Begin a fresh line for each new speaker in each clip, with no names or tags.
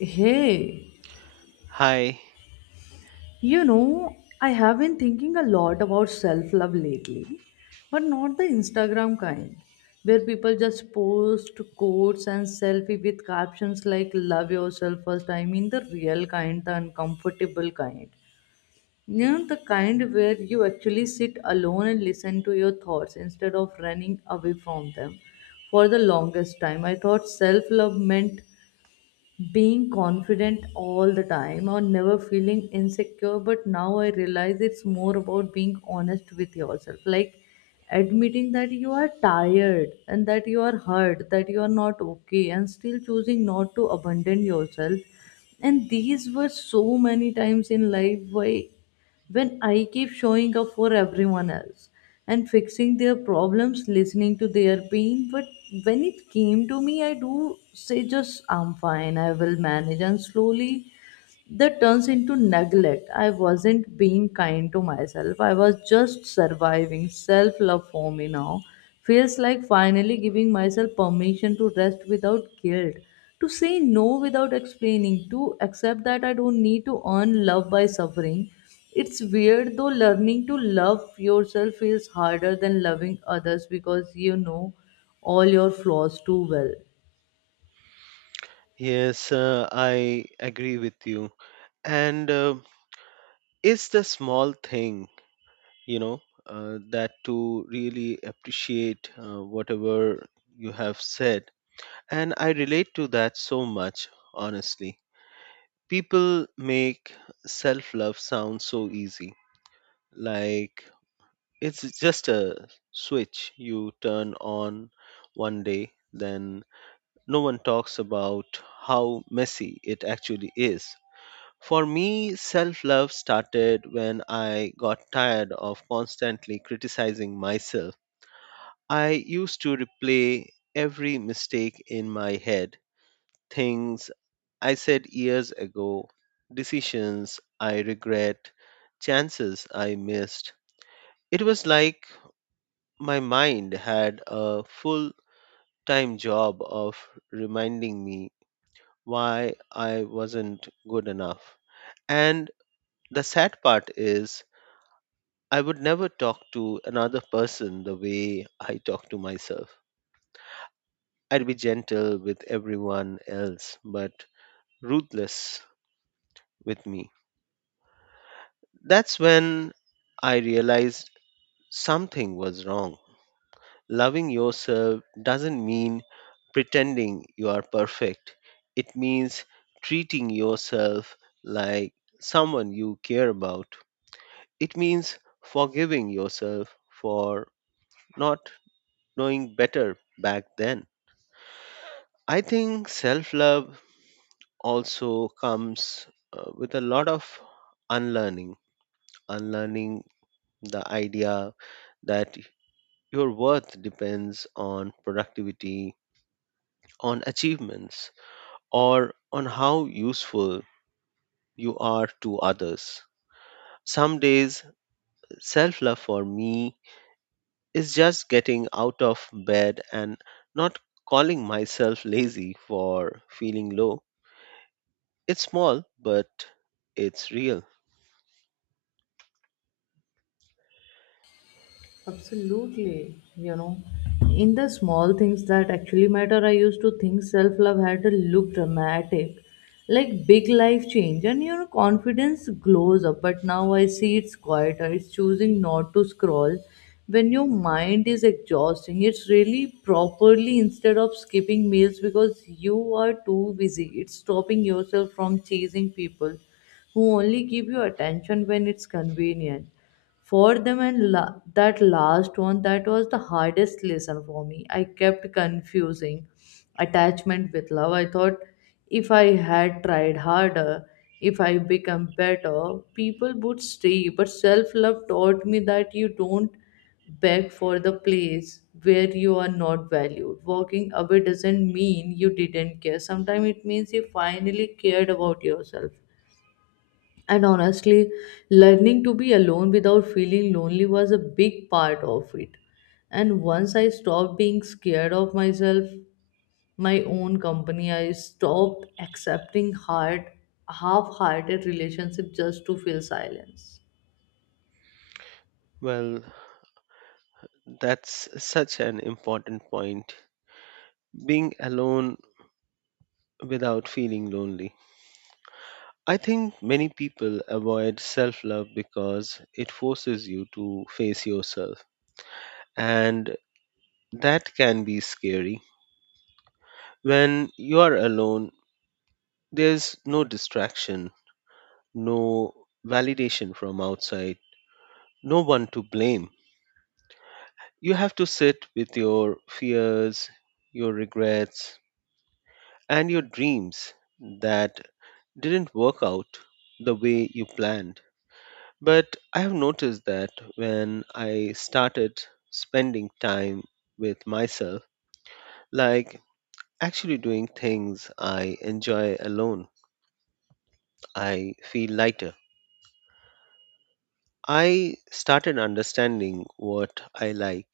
Hey,
Hi.
you know, I have been thinking a lot about self love lately, but not the Instagram kind, where people just post quotes and selfie with captions like love yourself first. I mean the real kind, the uncomfortable kind. You know, the kind where you actually sit alone and listen to your thoughts instead of running away from them for the longest time. I thought self love meant being confident all the time or never feeling insecure, but now I realize it's more about being honest with yourself, like admitting that you are tired and that you are hurt, that you are not okay and still choosing not to abandon yourself. And these were so many times in life, why when I keep showing up for everyone else and fixing their problems, listening to their pain. But when it came to me, I do say, just I'm fine, I will manage. And slowly, that turns into neglect. I wasn't being kind to myself. I was just surviving. Self love for me now feels like finally giving myself permission to rest without guilt, to say no without explaining, to accept that I don't need to earn love by suffering. It's weird though, learning to love yourself feels harder than loving others because you know all your flaws too well.
Yes, I agree with you. And It's the small thing, you know, that to really appreciate whatever you have said. And I relate to that so much, honestly. People make self love sound so easy. Like it's just a switch you turn on one day, then no one talks about how messy it actually is. For me, self love started when I got tired of constantly criticizing myself. I used to replay every mistake in my head, things I said years ago, decisions I regret, chances I missed. It was like my mind had a full time job of reminding me why I wasn't good enough. And the sad part is, I would never talk to another person the way I talk to myself. I'd be gentle with everyone else, but ruthless with me. That's when I realized something was wrong. Loving yourself doesn't mean pretending you are perfect, it means treating yourself like someone you care about. It means forgiving yourself for not knowing better back then. I think self love also comes with a lot of unlearning, unlearning the idea that your worth depends on productivity, on achievements, or on how useful you are to others. Some days, self love for me is just getting out of bed and not calling myself lazy for feeling low. It's small, but it's real.
Absolutely, you know, in the small things that actually matter, I used to think self love had to look dramatic, like big life change, and your confidence glows up. But now I see it's quieter, it's choosing not to scroll when your mind is exhausting. It's really properly instead of skipping meals because you are too busy, it's stopping yourself from chasing people who only give you attention when it's convenient for them. And that last one, that was the hardest lesson for me. I kept confusing attachment with love. I thought if I had tried harder, if I become better, people would stay, but self love taught me that you don't beg for the place where you are not valued. Walking away doesn't mean you didn't care, sometimes it means you finally cared about yourself. And honestly, learning to be alone without feeling lonely was a big part of it. And once I stopped being scared of myself, my own company, I stopped accepting hard, half-hearted relationship just to feel silence.
Well, that's such an important point. Being alone without feeling lonely. I think many people avoid self love because it forces you to face yourself, and that can be scary. When you are alone, there's no distraction, no validation from outside, no one to blame. You have to sit with your fears, your regrets, and your dreams that didn't work out the way you planned. But I have noticed that when I started spending time with myself, like actually doing things I enjoy alone, I feel lighter. I started understanding what I like,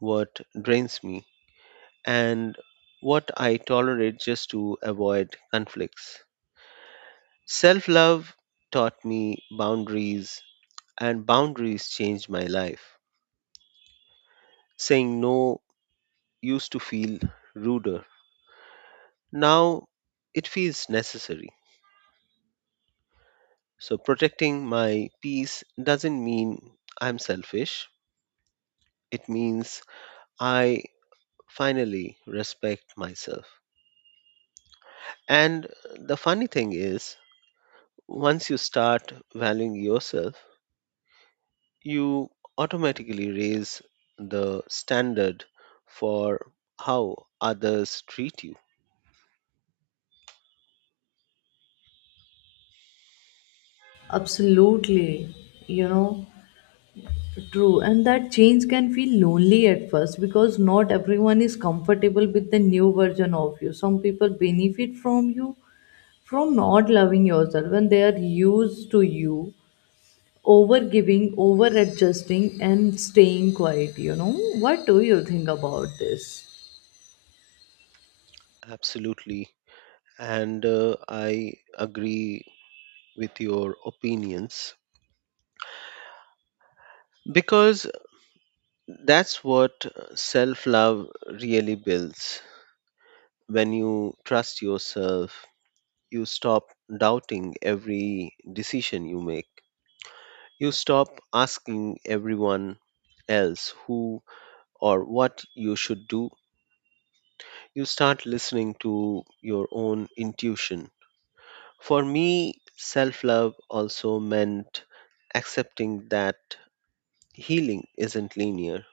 what drains me, and what I tolerate just to avoid conflicts. Self love taught me boundaries, and boundaries changed my life. Saying no used to feel ruder. Now it feels necessary. So protecting my peace doesn't mean I'm selfish. It means I finally respect myself. And the funny thing is, once you start valuing yourself, you automatically raise the standard for how others treat you.
Absolutely, you know, true. And that change can feel lonely at first because not everyone is comfortable with the new version of you. Some people benefit from you, from not loving yourself, when they are used to you over giving, over adjusting and staying quiet. You know, what do you think about this?
Absolutely. And I agree with your opinions because that's what self love really builds. When you trust yourself, you stop doubting every decision you make. You stop asking everyone else who or what you should do. You start listening to your own intuition. For me, self love also meant accepting that healing isn't linear.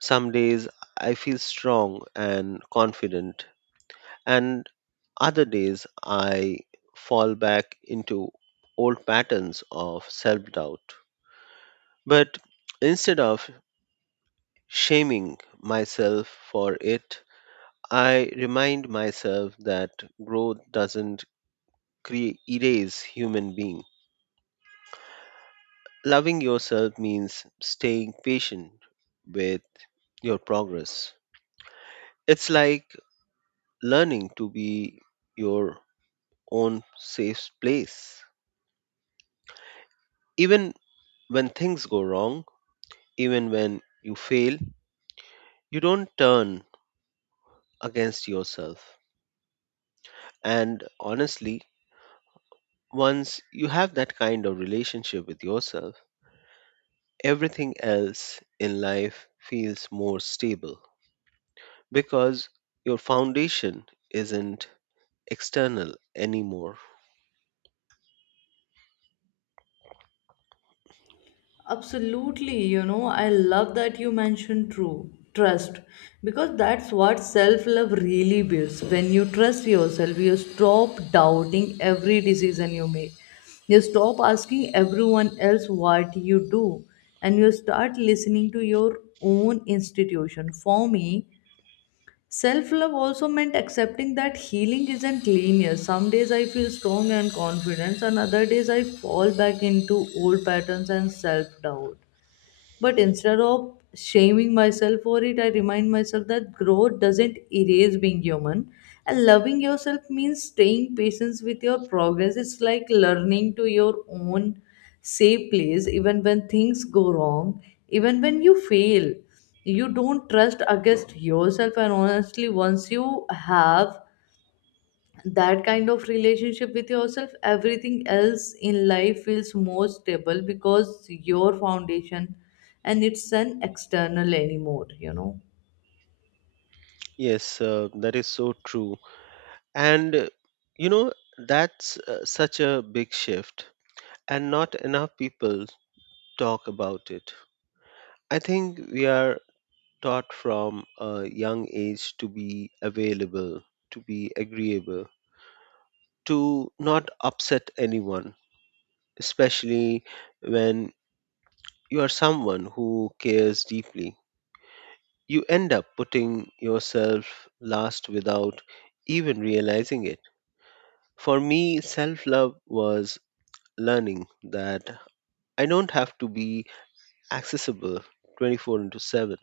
Some days I feel strong and confident, and other days I fall back into old patterns of self doubt. But instead of shaming myself for it, I remind myself that growth doesn't erase human being. Loving yourself means staying patient with your progress. It's like learning to be your own safe place. Even when things go wrong, even when you fail, you don't turn against yourself. And honestly, once you have that kind of relationship with yourself, everything else in life feels more stable because your foundation isn't external anymore.
Absolutely, you know, I love that you mentioned true trust, because that's what self love really builds. When you trust yourself, you stop doubting every decision you make. You stop asking everyone else what you do, and you start listening to your own institution. For me, self love also meant accepting that healing isn't linear. Some days I feel strong and confident, and other days I fall back into old patterns and self doubt. But instead of shaming myself for it, I remind myself that growth doesn't erase being human. And loving yourself means staying patient with your progress. It's like learning to your own safe place, even when things go wrong, even when you fail. You don't trust against yourself, and honestly, once you have that kind of relationship with yourself, everything else in life feels more stable because your foundation and it's an external anymore, you know.
Yes, that is so true. And uh, you know, that's such a big shift, and not enough people talk about it. I think we are taught from a young age to be available, to be agreeable, to not upset anyone, especially when you are someone who cares deeply. You end up putting yourself last without even realizing it. For me, self love was learning that I don't have to be accessible 24/7.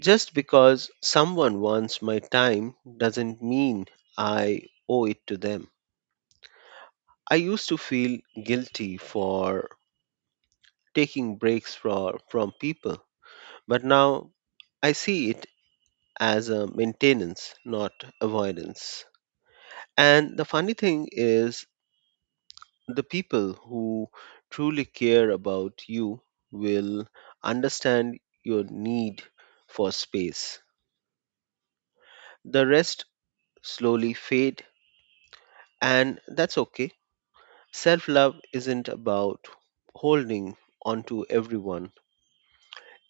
Just because someone wants my time doesn't mean I owe it to them. I used to feel guilty for taking breaks from people, but now I see it as a maintenance, not avoidance. And the funny thing is, the people who truly care about you will understand your need for space. The rest slowly fade, and that's okay. Self love isn't about holding on to everyone,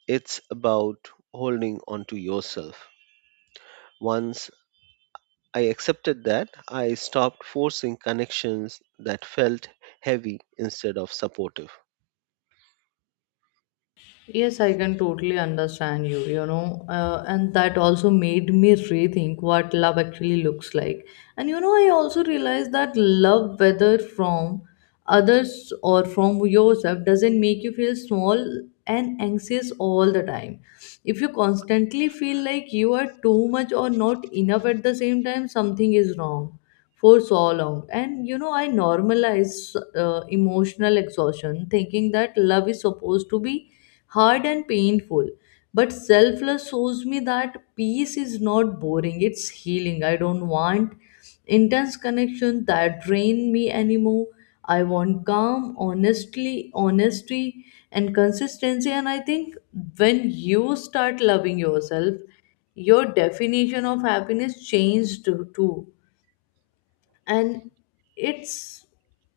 it's about holding on to yourself. Once I accepted that, I stopped forcing connections that felt heavy instead of supportive.
Yes, I can totally understand you, you know, and that also made me rethink what love actually looks like. And you know, I also realized that love, whether from others or from yourself, doesn't make you feel small and anxious all the time. If you constantly feel like you are too much or not enough at the same time, something is wrong for so long. And you know, I normalize emotional exhaustion, thinking that love is supposed to be hard and painful. But selfless shows me that peace is not boring, it's healing. I don't want intense connection that drain me anymore. I want calm, honestly, honesty and consistency. And I think when you start loving yourself, your definition of happiness changed too. And it's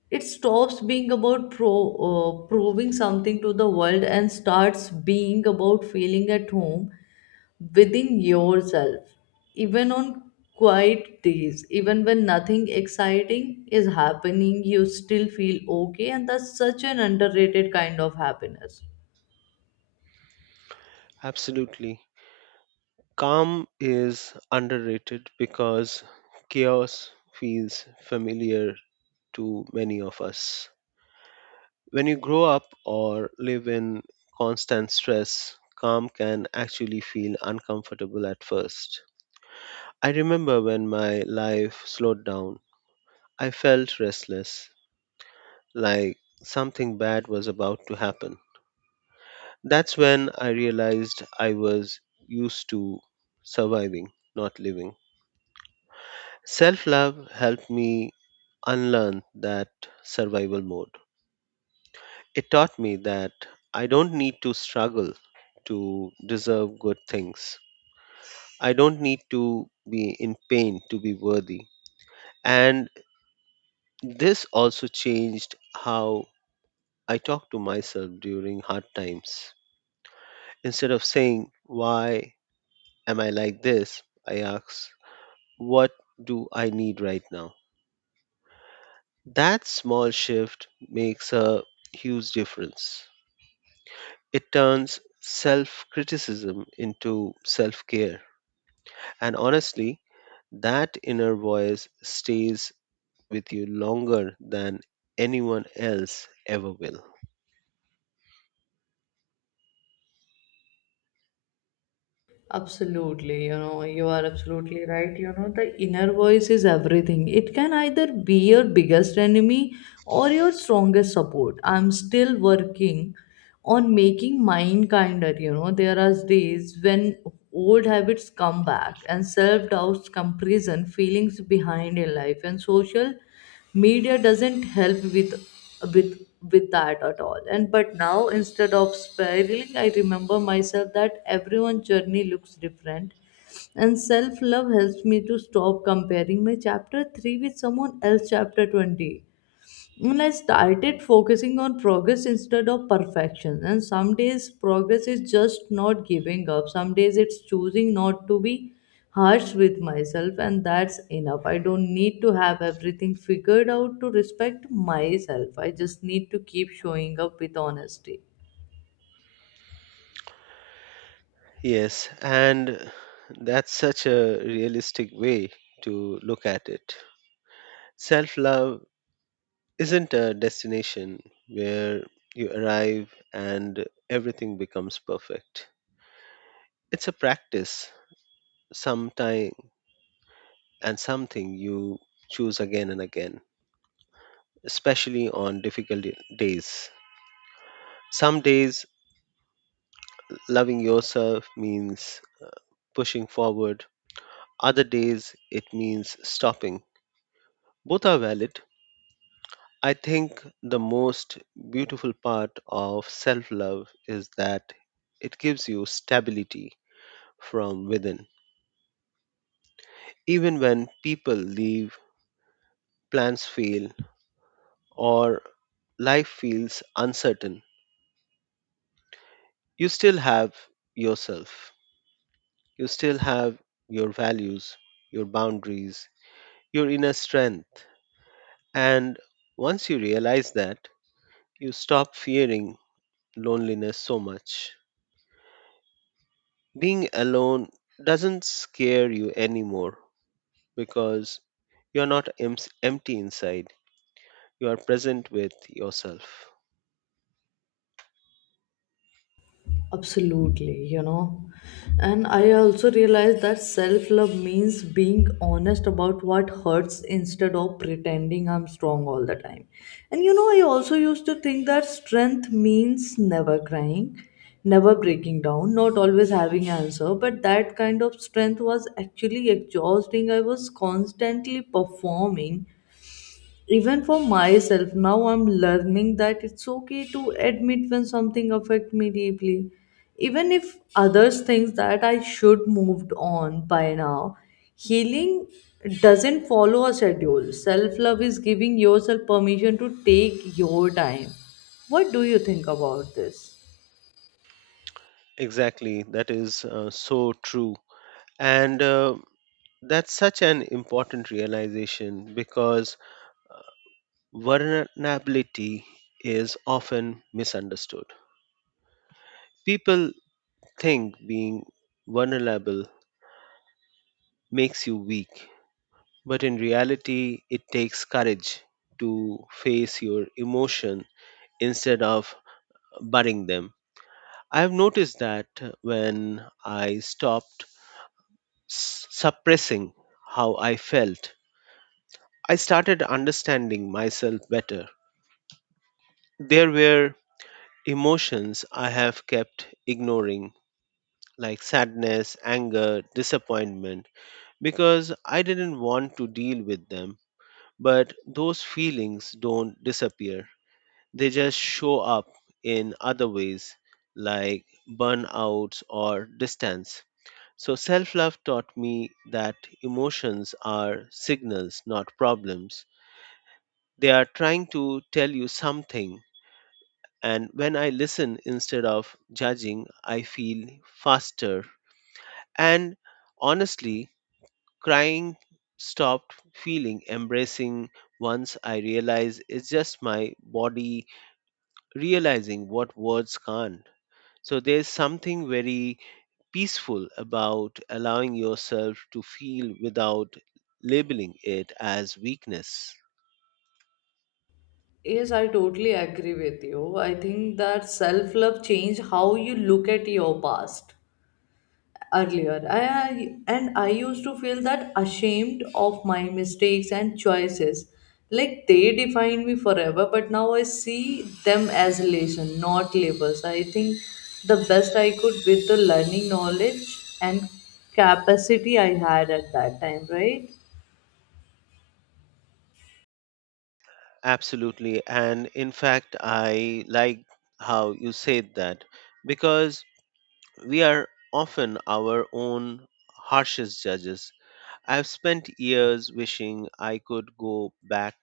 it stops being about proving something to the world and starts being about feeling at home within yourself, even on quiet days, even when nothing exciting is happening, you still feel okay, and that's such an underrated kind of happiness.
Absolutely. Calm is underrated because chaos feels familiar to many of us. When you grow up or live in constant stress, calm can actually feel uncomfortable at first. I remember when my life slowed down, I felt restless, like something bad was about to happen. That's when I realized I was used to surviving, not living. Self love helped me unlearn that survival mode. It taught me that I don't need to struggle to deserve good things. I don't need to be in pain to be worthy. And this also changed how I talk to myself during hard times. Instead of saying, "Why am I like this?" I ask, "What do I need right now?" That small shift makes a huge difference. It turns self criticism into self care. And honestly, that inner voice stays with you longer than anyone else ever will.
Absolutely, you know, you are absolutely right. You know, the inner voice is everything. It can either be your biggest enemy or your strongest support. I'm still working on making mine kinder. You know, there are days when old habits come back and self doubts come prison, feelings behind in life, and social media doesn't help with with that at all. And but now, instead of spiraling, I remember myself that everyone's journey looks different, and self love helps me to stop comparing my chapter 3 with someone else chapter 20. And I started focusing on progress instead of perfection. And some days progress is just not giving up. Some days it's choosing not to be harsh with myself, and that's enough. I don't need to have everything figured out to respect myself. I just need to keep showing up with honesty.
Yes, and that's such a realistic way to look at it. Self love isn't a destination where you arrive and everything becomes perfect. It's a practice, sometime and something you choose again and again, especially on difficult days. Some days loving yourself means pushing forward, other days it means stopping. Both are valid. I think the most beautiful part of self love is that it gives you stability from within. Even when people leave, plans fail, or life feels uncertain, you still have yourself. You still have your values, your boundaries, your inner strength. And once you realize that, you stop fearing loneliness so much. Being alone doesn't scare you anymore because you're not empty inside, you are present with yourself.
Absolutely, you know. And I also realized that self love means being honest about what hurts instead of pretending I'm strong all the time. And you know, I also used to think that strength means never crying, never breaking down, not always having answer, but that kind of strength was actually exhausting. I was constantly performing even for myself. Now I'm learning that it's okay to admit when something affect me deeply, even if others think that I should moved on by now. Healing doesn't follow a schedule. Self love is giving yourself permission to take your time. What do you think about this?
Exactly, that is so true. And that's such an important realization because vulnerability is often misunderstood. People think being vulnerable makes you weak. But in reality, it takes courage to face your emotion instead of burying them. I have noticed that when I stopped suppressing how I felt, I started understanding myself better. There were emotions I have kept ignoring, like sadness, anger, disappointment, because I didn't want to deal with them. But those feelings don't disappear. They just show up in other ways like burnouts or distance. So, self love taught me that emotions are signals, not problems. They are trying to tell you something. And when I listen instead of judging, I feel faster. And honestly, crying stopped feeling embracing once I realized it's just my body realizing what words can't. So there's something very peaceful about allowing yourself to feel without labeling it as weakness.
Yes, I totally agree with you. I think that self love change how you look at your past. Earlier, and I used to feel that ashamed of my mistakes and choices. Like they defined me forever, but now I see them as lesson, not labels. I think the best I could with the learning knowledge and capacity I had at that time, right?
Absolutely. And in fact, I like how you said that because we are often our own harshest judges. I've spent years wishing I could go back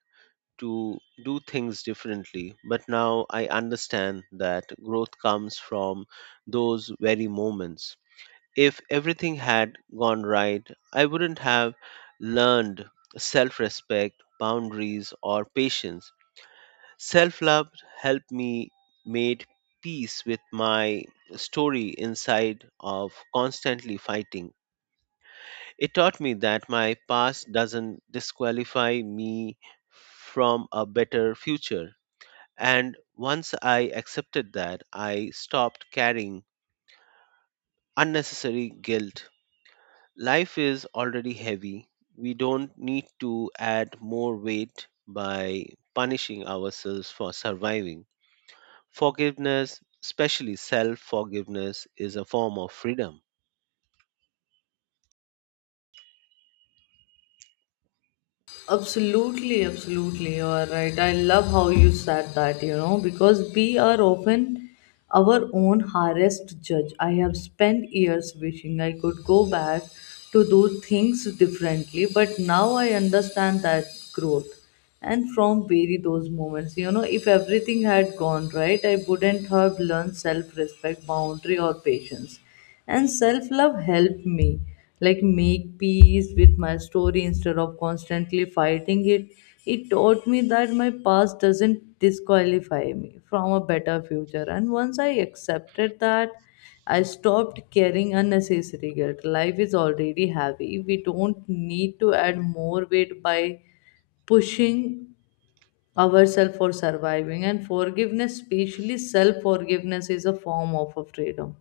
to do things differently, but now I understand that growth comes from those very moments. If everything had gone right, I wouldn't have learned self respect, boundaries, or patience. Self love helped me made peace with my story inside of constantly fighting. It taught me that my past doesn't disqualify me from a better future. And once I accepted that, I stopped carrying unnecessary guilt. Life is already heavy. We don't need to add more weight by punishing ourselves for surviving. Forgiveness, especially self forgiveness, is a form of freedom.
Absolutely, absolutely. You are right. I love how you said that, you know, because we are often our own hardest judge. I have spent years wishing I could go back to do things differently, but now I understand that growth and from bury those moments. You know, if everything had gone right, I wouldn't have learned self-respect, boundary or patience. And self-love helped me like make peace with my story instead of constantly fighting it. It taught me that my past doesn't disqualify me from a better future, and once I accepted that, I stopped carrying unnecessary guilt. Life is already heavy. We don't need to add more weight by pushing ourselves for surviving. And forgiveness, especially self forgiveness, is a form of a freedom.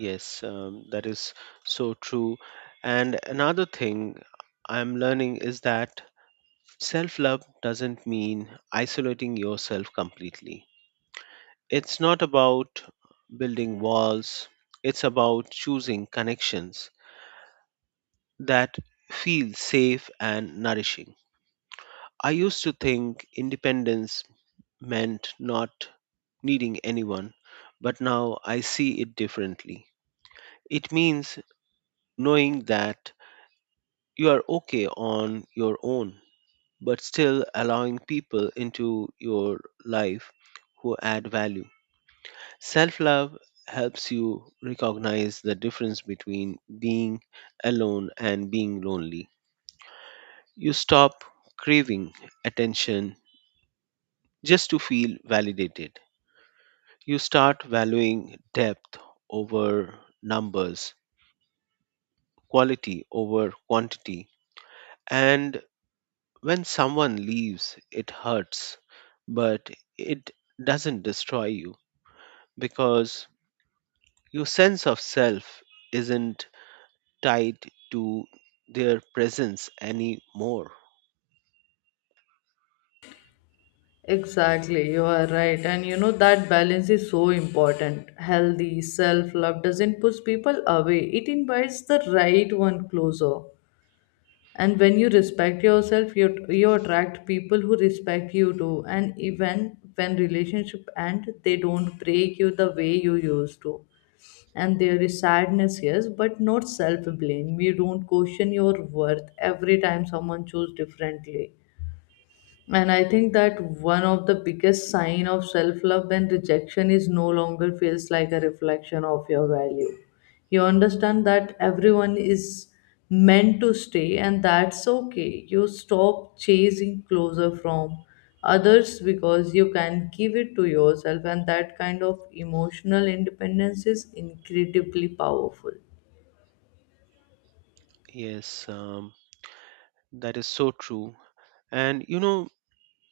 Yes, that is so true. And another thing I'm learning is that self love doesn't mean isolating yourself completely. It's not about building walls, it's about choosing connections that feel safe and nourishing. I used to think independence meant not needing anyone, but now I see it differently. It means knowing that you are okay on your own, but still allowing people into your life who add value. Self love helps you recognize the difference between being alone and being lonely. You stop craving attention just to feel validated. You start valuing depth over numbers, quality over quantity. And when someone leaves, it hurts, but it doesn't destroy you because your sense of self isn't tied to their presence anymore.
Exactly, you are right. And you know, that balance is so important. Healthy self love doesn't push people away, it invites the right one closer. And when you respect yourself, you attract people who respect you too. And even when relationship end, they don't break you the way you used to. And there is sadness, yes, but not self blame. You don't question your worth every time someone chooses differently. And I think that one of the biggest sign of self love when rejection is no longer feels like a reflection of your value. You understand that everyone is meant to stay, and that's okay. You stop chasing closer from others because you can give it to yourself, and that kind of emotional independence is incredibly powerful.
Yes, that is so true. And you know,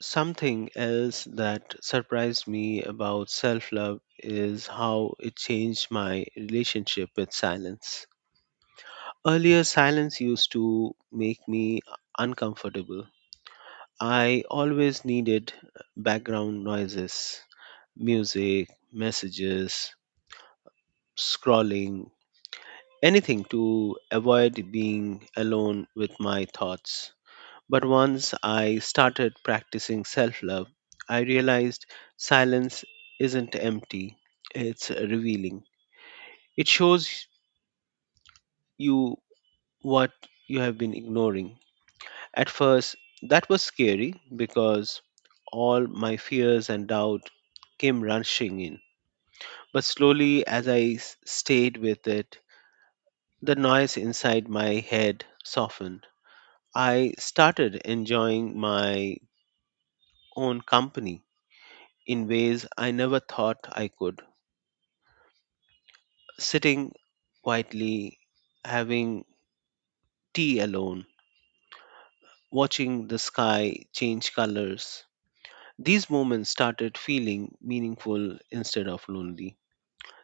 something else that surprised me about self love is how it changed my relationship with silence. Earlier, silence used to make me uncomfortable. I always needed background noises, music, messages, scrolling, anything to avoid being alone with my thoughts. But once I started practicing self love, I realized silence isn't empty, it's revealing. It shows you what you have been ignoring. At first, that was scary because all my fears and doubt came rushing in. But slowly, as I stayed with it, the noise inside my head softened. I started enjoying my own company in ways I never thought I could. Sitting quietly, having tea alone, watching the sky change colors. These moments started feeling meaningful instead of lonely.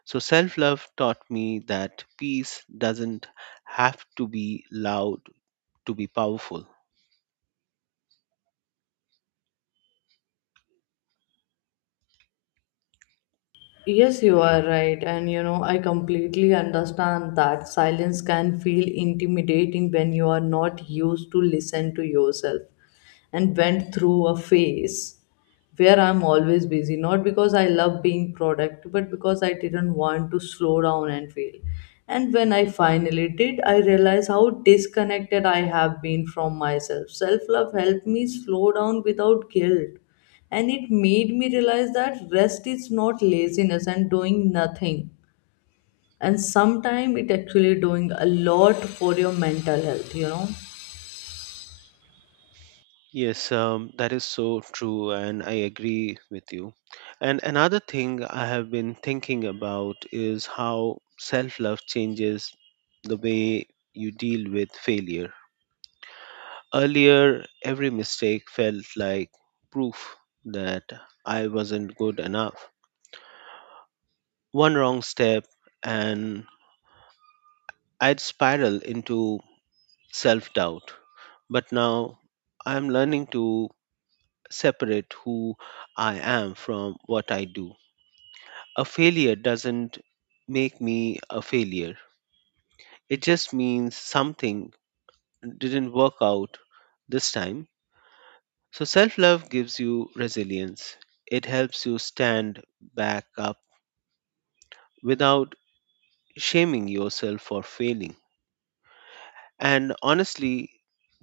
So, self love taught me that peace doesn't have to be loud to be powerful.
Yes, you are right. And you know, I completely understand that silence can feel intimidating when you are not used to listen to yourself. And went through a phase where I'm always busy, not because I love being productive, but because I didn't want to slow down and feel. And when I finally did, I realized how disconnected I have been from myself. Self love helped me slow down without guilt, and it made me realize that rest is not laziness and doing nothing, and sometimes it actually doing a lot for your mental health, you know.
Yes, that is so true, and I agree with you. And another thing I have been thinking about is how self love changes the way you deal with failure. Earlier, every mistake felt like proof that I wasn't good enough. One wrong step, and I'd spiral into self doubt. But now I'm learning to separate who I am from what I do. A failure doesn't make me a failure. It just means something didn't work out this time. So self love gives you resilience. It helps you stand back up without shaming yourself for failing. And honestly,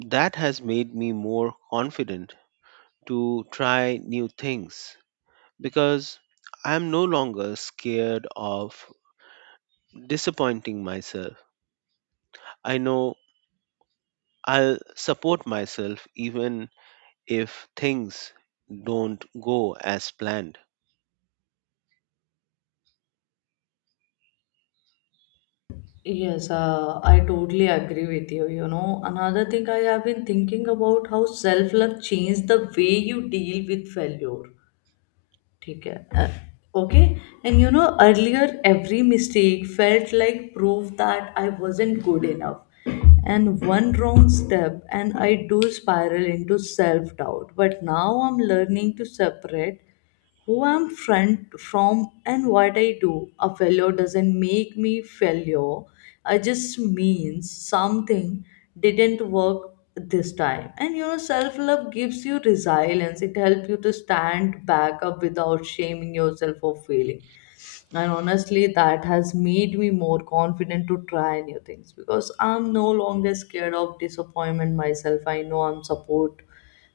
that has made me more confident to try new things because I'm no longer scared of disappointing myself. I know I'll support myself even if things don't go as planned.
Yes, I totally agree with you. You know, another thing I have been thinking about how self love changed the way you deal with failure. ठीक है, okay. And you know, earlier every mistake felt like proof that I wasn't good enough, and one wrong step and I do spiral into self doubt. But now I'm learning to separate who I'm friend from and what I do. A failure doesn't make me failure. I just means something didn't work this time. And you know, self love gives you resilience. It helps you to stand back up without shaming yourself for failing. And honestly, that has made me more confident to try new things because I'm no longer scared of disappointment myself. I know I'm support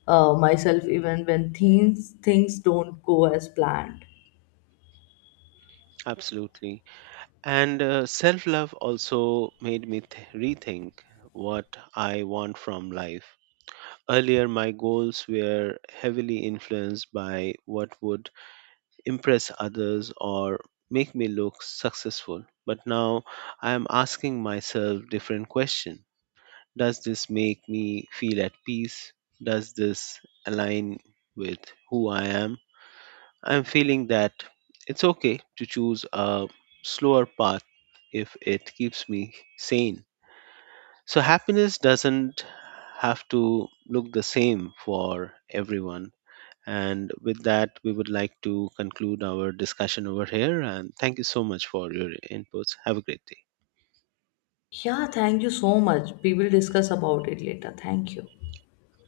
myself even when things don't go as planned.
Absolutely. And self love also made me rethink what I want from life. Earlier, my goals were heavily influenced by what would impress others or make me look successful. But now I am asking myself different questions. Does this make me feel at peace? Does this align with who I am? I'm feeling that it's okay to choose a slower path if it keeps me sane. So, happiness doesn't have to look the same for everyone. And with that, we would like to conclude our discussion over here. And thank you so much for your inputs. Have a great day.
Yeah, thank you so much. We will discuss about it later. Thank you.